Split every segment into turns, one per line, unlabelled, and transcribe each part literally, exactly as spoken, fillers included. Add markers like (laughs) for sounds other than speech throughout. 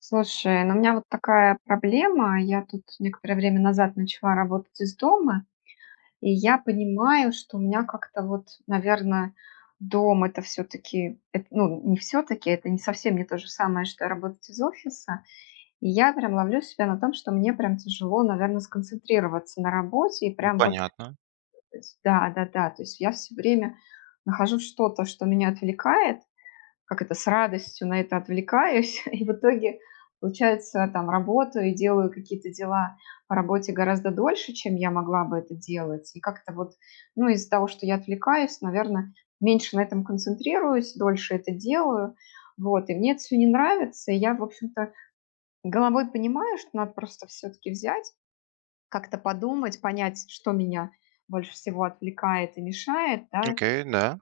Слушай, ну у меня вот такая проблема. Я тут некоторое время назад начала работать из дома, и я понимаю, что у меня как-то вот, наверное, дом это все-таки, ну не все-таки, это не совсем не то же самое, что работать из офиса. И я прям ловлю себя на том, что мне прям тяжело, наверное, сконцентрироваться на работе. И прям вот,
Понятно.
то есть да, да, да, то есть я все время нахожу что-то, что меня отвлекает, как это, с радостью на это отвлекаюсь, (laughs) и в итоге, получается, там работаю и делаю какие-то дела по работе гораздо дольше, чем я могла бы это делать. И как-то вот, ну, из-за того, что я отвлекаюсь, наверное, меньше на этом концентрируюсь, дольше это делаю. Вот, и мне это все не нравится, и я, в общем-то, головой понимаю, что надо просто все-таки взять, как-то подумать, понять, что меня больше всего отвлекает и мешает, да,
Окей, да.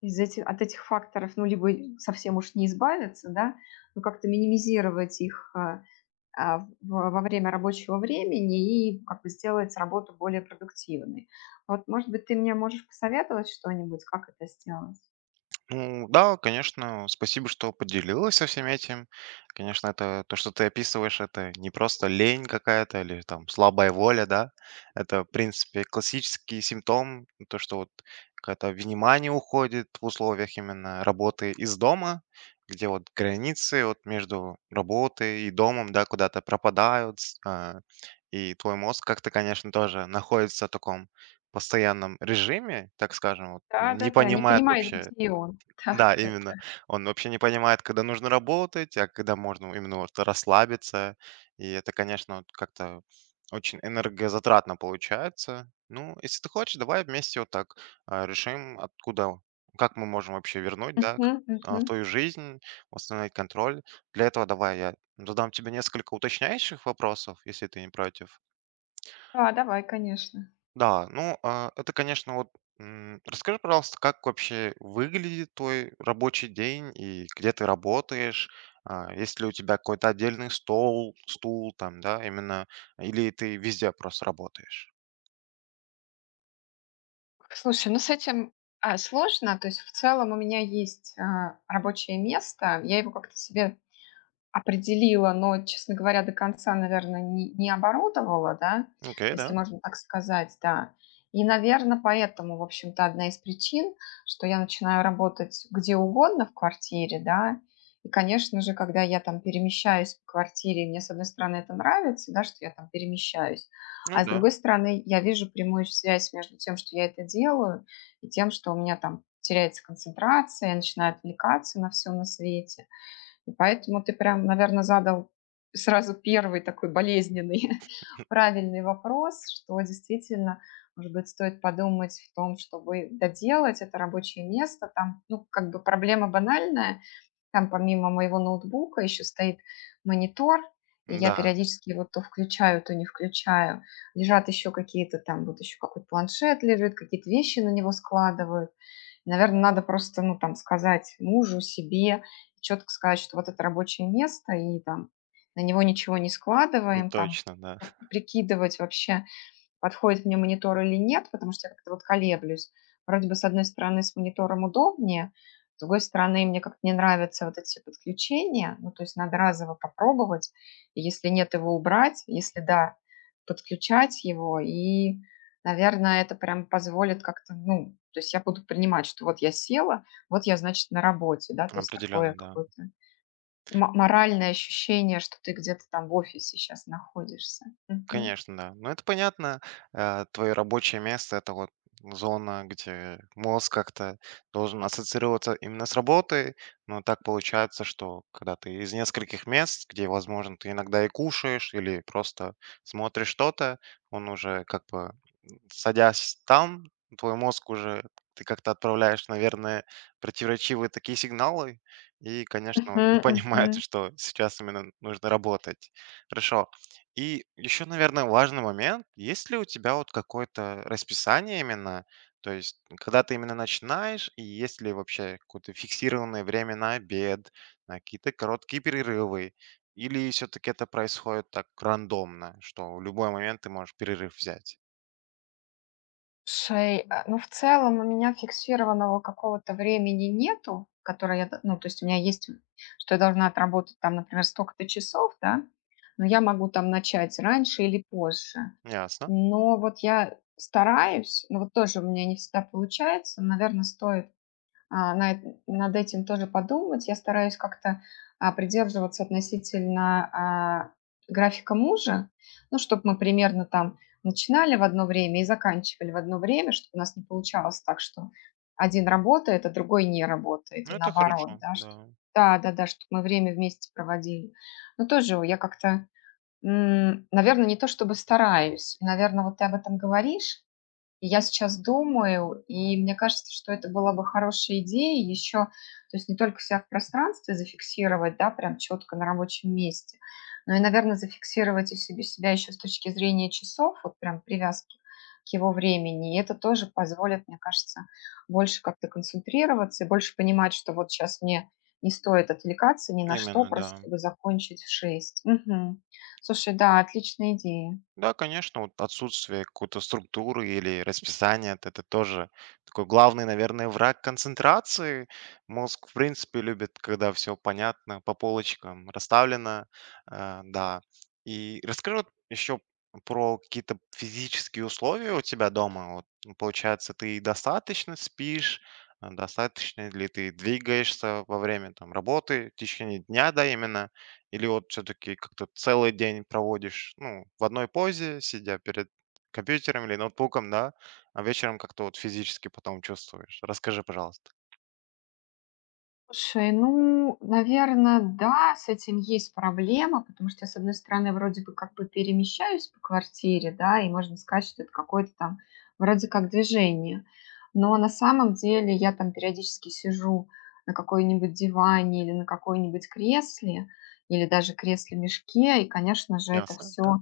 из эти от этих факторов, ну, либо совсем уж не избавиться, да, но как-то минимизировать их, а, а, во время рабочего времени и как бы сделать работу более продуктивной. Вот, может быть, ты мне можешь посоветовать что-нибудь, как это сделать?
Ну да, конечно, спасибо, что поделилась со всем этим. Конечно, это то, что ты описываешь, это не просто лень какая-то или там слабая воля, да. Это, в принципе, классический симптом, то, что вот какое-то внимание уходит в условиях именно работы из дома, где вот границы вот между работой и домом, да, куда-то пропадают, с- а, и твой мозг как-то, конечно, тоже находится в таком постоянном режиме, так скажем, вот, не
Да-да-да, не
понимает
понимает,
вообще,
где он.
да,
(laughs) Да-да-да.
именно. Он вообще не понимает, когда нужно работать, а когда можно именно вот расслабиться. И это, конечно, вот как-то очень энергозатратно получается. Ну, если ты хочешь, давай вместе вот так а, решим, откуда, как мы можем вообще вернуть, да,
Мгм,
к- а,
мгм.
в твою жизнь, восстановить контроль. Для этого давай я задам тебе несколько уточняющих вопросов, если ты не против.
Да, давай, конечно.
Да, ну, а, это, конечно, вот, м, расскажи, пожалуйста, как вообще выглядит твой рабочий день и где ты работаешь? А, есть ли у тебя какой-то отдельный стол, стул там, да, именно, или ты везде просто работаешь?
Слушай, ну с этим, а, сложно. То есть в целом у меня есть, а, рабочее место. Я его как-то себе определила, но, честно говоря, до конца, наверное, не не оборудовала, да,
Окей,
если
да,
можно так сказать, да. И, наверное, поэтому, в общем-то, одна из причин, что я начинаю работать где угодно в квартире, да. И, конечно же, когда я там перемещаюсь по квартире, мне, с одной стороны, это нравится, да, что я там перемещаюсь,
ну
а с
да,
другой стороны, я вижу прямую связь между тем, что я это делаю, и тем, что у меня там теряется концентрация, я начинаю отвлекаться на все на свете. И поэтому ты прям, наверное, задал сразу первый такой болезненный (laughs) правильный вопрос, что действительно, может быть, стоит подумать в том, чтобы доделать это рабочее место. Там, ну, как бы проблема банальная, там помимо моего ноутбука еще стоит монитор, и я
да,
периодически его то включаю, то не включаю. Лежат еще какие-то там, вот еще какой-то планшет лежит, какие-то вещи на него складывают. Наверное, надо просто, ну, там, сказать мужу, себе, четко сказать, что вот это рабочее место, и там на него ничего не
ну,
складываем, там,
точно, да, (laughs)
прикидывать вообще, подходит мне монитор или нет, потому что я как-то вот колеблюсь. Вроде бы, с одной стороны, с монитором удобнее, с другой стороны, мне как-то не нравятся вот эти подключения, ну, то есть надо разово попробовать, и если нет, его убрать, если да, подключать его, и, наверное, это прям позволит как-то, ну, то есть я буду принимать, что вот я села, вот я, значит, на работе, да, то есть
определенно,
такое
да.
какое-то мо- моральное ощущение, что ты где-то там в офисе сейчас находишься. Мгм.
Конечно, да. Ну, это понятно. Э, твое рабочее место- это вот зона, где мозг как-то должен ассоциироваться именно с работой. Но так получается, что когда ты из нескольких мест, где, возможно, ты иногда и кушаешь или просто смотришь что-то, он уже как бы, м, садясь там, твой мозг уже ты как-то отправляешь, наверное, противоречивые такие сигналы, и, конечно, он не
Мгм,
(laughs)
мгм.
понимает, что сейчас именно нужно работать. Хорошо. И еще, наверное, важный момент. Есть ли у тебя вот какое-то расписание именно? То есть, когда ты именно начинаешь, и есть ли вообще какое-то фиксированное время на обед, на какие-то короткие перерывы? Или все-таки это происходит так рандомно, что в любой момент ты можешь перерыв взять?
Шей, а, ну, в целом у меня фиксированного какого-то времени нету, которое я, д- ну, то есть у меня есть, что я должна отработать там, например, столько-то часов, да, но я могу там начать раньше или позже.
Ясно.
Но вот я стараюсь, но вот тоже у меня не всегда получается, наверное, стоит а, на над этим тоже подумать. Я стараюсь как-то, а, придерживаться относительно, а, графика мужа, ну, чтобы мы примерно там начинали в одно время и заканчивали в одно время, чтобы у нас не получалось так, что один работает, а другой не работает,
Ну,
и
это
наоборот,
хорошо,
да, что
да.
да-да-да, чтобы мы время вместе проводили. Но тоже я как-то, наверное, не то чтобы стараюсь, наверное, вот ты об этом говоришь и я сейчас думаю, и мне кажется, что это была бы хорошая идея еще, то есть не только себя в пространстве зафиксировать, да, прям четко на рабочем месте, но и, наверное, зафиксировать и себе себя еще с точки зрения часов, вот прям привязки к его времени. И это тоже позволит, мне кажется, больше как-то концентрироваться и больше понимать, что вот сейчас мне не стоит отвлекаться ни на что,
Именно, да.
просто чтобы закончить в шесть. Мгм. Слушай, да, отличная идея.
Да, конечно, вот отсутствие какой-то структуры или расписания, это это тоже такой главный, наверное, враг концентрации. Мозг, в принципе, любит, когда все понятно, по полочкам расставлено. А, да. И расскажи вот еще про какие-то физические условия у тебя дома. Вот, ну, получается, ты достаточно спишь, а, достаточно ли ты двигаешься во время там, работы, в течение дня, да, именно, или вот все-таки как-то целый день проводишь, ну, в одной позе, сидя перед компьютером или ноутбуком, да, а вечером как-то вот физически потом чувствуешь? Расскажи, пожалуйста.
Слушай, ну, наверное, да, с этим есть проблема, потому что я, с одной стороны, вроде бы как бы перемещаюсь по квартире, да, и можно сказать, что это какое-то там вроде как движение. Но на самом деле я там периодически сижу на какой-нибудь диване или на какой-нибудь кресле, или даже кресле-мешке, и, конечно же, это
Ясно.
все.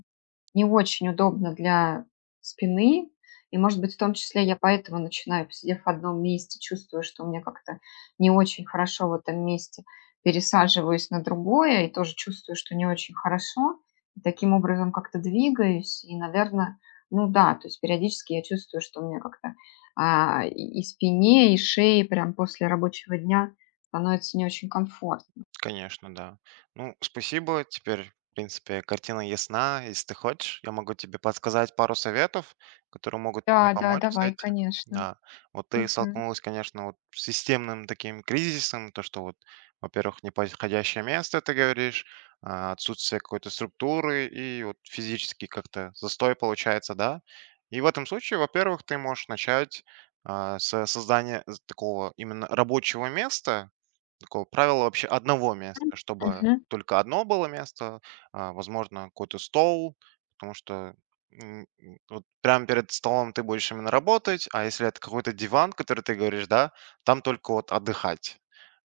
Не очень удобно для спины. И, может быть, в том числе я поэтому начинаю, посидев в одном месте, чувствую, что у меня как-то не очень хорошо в этом месте, пересаживаюсь на другое и тоже чувствую, что не очень хорошо. И таким образом как-то двигаюсь. И, наверное, ну да, то есть периодически я чувствую, что у меня как-то а, и и спине, и шее прям после рабочего дня становится не очень комфортно.
Конечно, да. Ну, спасибо. Теперь, в принципе, картина ясна. Если ты хочешь, я могу тебе подсказать пару советов, которые могут тебе
Да, да,
помочь с
давай,
этим.
конечно.
Да. Вот ты
Мгм.
столкнулась, конечно, вот с системным таким кризисом, то, что вот, во-первых, неподходящее место, ты говоришь, а, отсутствие какой-то структуры и вот физически как-то застой получается, да. И в этом случае, во-первых, ты можешь начать а, с создания такого именно рабочего места, такого правила вообще одного места, чтобы
Мгм.
только одно было место, а, возможно, какой-то стол, потому что, м, м, вот прямо перед столом ты будешь именно работать, а если это какой-то диван, который ты говоришь, да, там только вот отдыхать.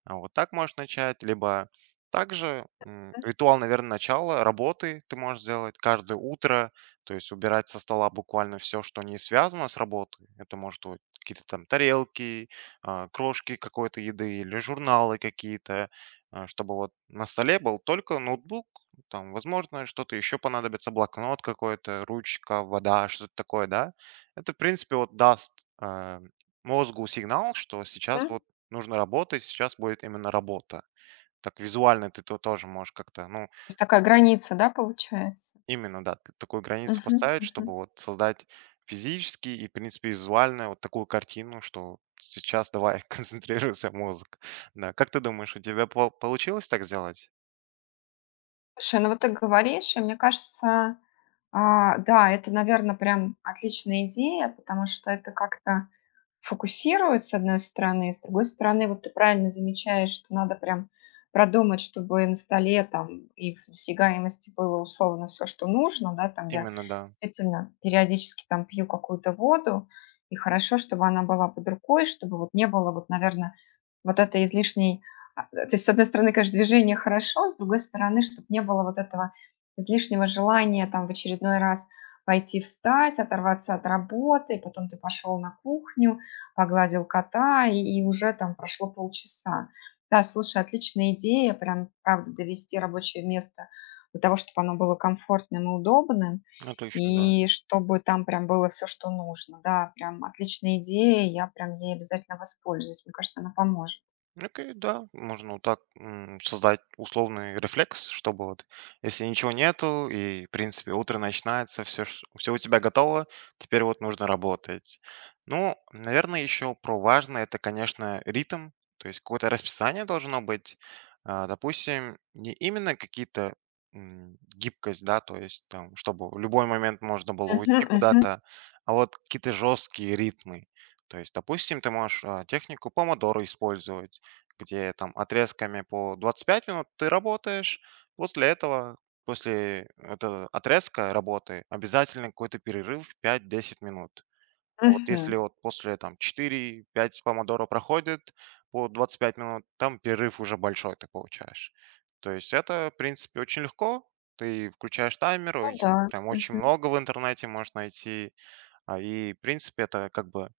А, вот так можешь начать, либо также, м, ритуал, наверное, начала работы ты можешь сделать каждое утро, то есть убирать со стола буквально все, что не связано с работой. Это может быть какие-то там тарелки, а, крошки какой-то еды или журналы какие-то, а, чтобы вот на столе был только ноутбук, там, возможно, что-то еще понадобится, блокнот какой-то, ручка, вода, что-то такое, да. Это, в принципе, вот даст а, мозгу сигнал, что сейчас
Мгм.
вот нужно работать, сейчас будет именно работа. Так визуально ты то тоже можешь как-то, ну,
То есть такая граница, да, получается?
именно, да. Т такую границу
Мгм,
поставить,
мгм.
чтобы вот создать физически и, в принципе, визуально вот такую картину, что сейчас давай (laughs) концентрируйся, мозг. Да, как ты думаешь, у тебя пол получилось так сделать?
Слушай, ну вот ты говоришь, и мне кажется, а, да, это, наверное, прям отличная идея, потому что это как-то фокусирует, с одной стороны, с другой стороны, вот ты правильно замечаешь, что надо прям продумать, чтобы на столе там и в досягаемости было условно все, что нужно, да, там я
Именно, да.
действительно периодически там пью какую-то воду, и хорошо, чтобы она была под рукой, чтобы вот не было вот, наверное, вот это излишней а, э, то есть, с одной стороны, конечно, движение хорошо, с другой стороны, чтобы не было вот этого излишнего желания там в очередной раз пойти встать, оторваться от работы, и потом ты пошел на кухню, погладил кота, и, и уже там прошло полчаса. Да, слушай, отличная идея, прям, правда, довести рабочее место для того, чтобы оно было комфортным и удобным,
Отлично, да.
и чтобы там прям было все, что нужно. Да, прям отличная идея, я прям ей обязательно воспользуюсь. Мне кажется, она поможет.
Окей, да, можно вот так м, создать условный рефлекс, чтобы вот, если ничего нету, и, в принципе, утро начинается, все, все у тебя готово, теперь вот нужно работать. Ну, наверное, еще про важное, это, конечно, ритм, то есть какое-то расписание должно быть. А, допустим, не именно какие-то м, гибкость, да, то есть там, чтобы в любой момент можно было
Мгм,
уйти
мгм,
куда-то, а вот какие-то жесткие ритмы. То есть, допустим, ты можешь а, технику помодоро использовать, где там отрезками по двадцать пять минут ты работаешь. После этого, после этого отрезка работы обязательно какой-то перерыв пять десять минут. А Вот если
мгм.
вот после там четыре пять помодоро проходит по двадцать пять минут, там перерыв уже большой ты получаешь. То есть это, в принципе, очень легко. Ты включаешь таймер,
Ну
их
да.
прям очень
Мгм,
много в интернете можешь найти. А, И, в принципе, это как бы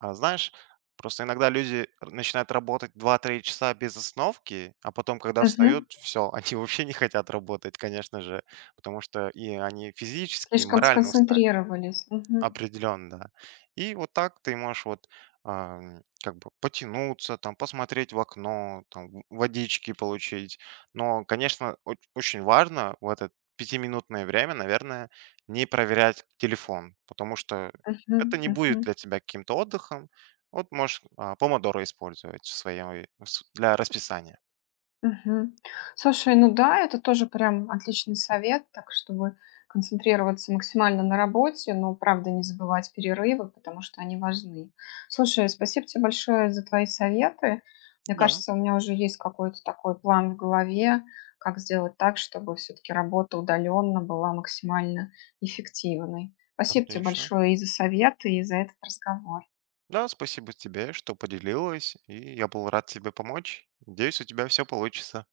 а знаешь, просто иногда люди начинают работать два-три часа без остановки, а потом, когда
мгм.
встают, все, (laughs) они вообще не хотят работать, конечно же, потому что и они физически, и
Слишком
морально устали.
сконцентрировались. Мгм,
Определенно, да. И вот так ты можешь вот ам, как бы потянуться, там, посмотреть в окно, там, в- водички получить. Но, конечно, оч- очень важно в это пятиминутное время, наверное, не проверять телефон, потому что
мгм,
это не будет
мгм.
для тебя каким-то отдыхом. Вот можешь а, помодоро использовать в своей, в с- для расписания.
Мгм. Слушай, ну да, это тоже прям отличный совет, так чтобы концентрироваться максимально на работе, но, правда, не забывать перерывы, потому что они важны. Слушай, спасибо тебе большое за твои советы. Мне
Да,
кажется, у меня уже есть какой-то такой план в голове, как сделать так, чтобы все-таки работа удаленно была максимально эффективной. Спасибо тебе
отлично.
большое и за советы, и за этот разговор.
Да, спасибо тебе, что поделилась, и я был рад тебе помочь. Надеюсь, у тебя все получится.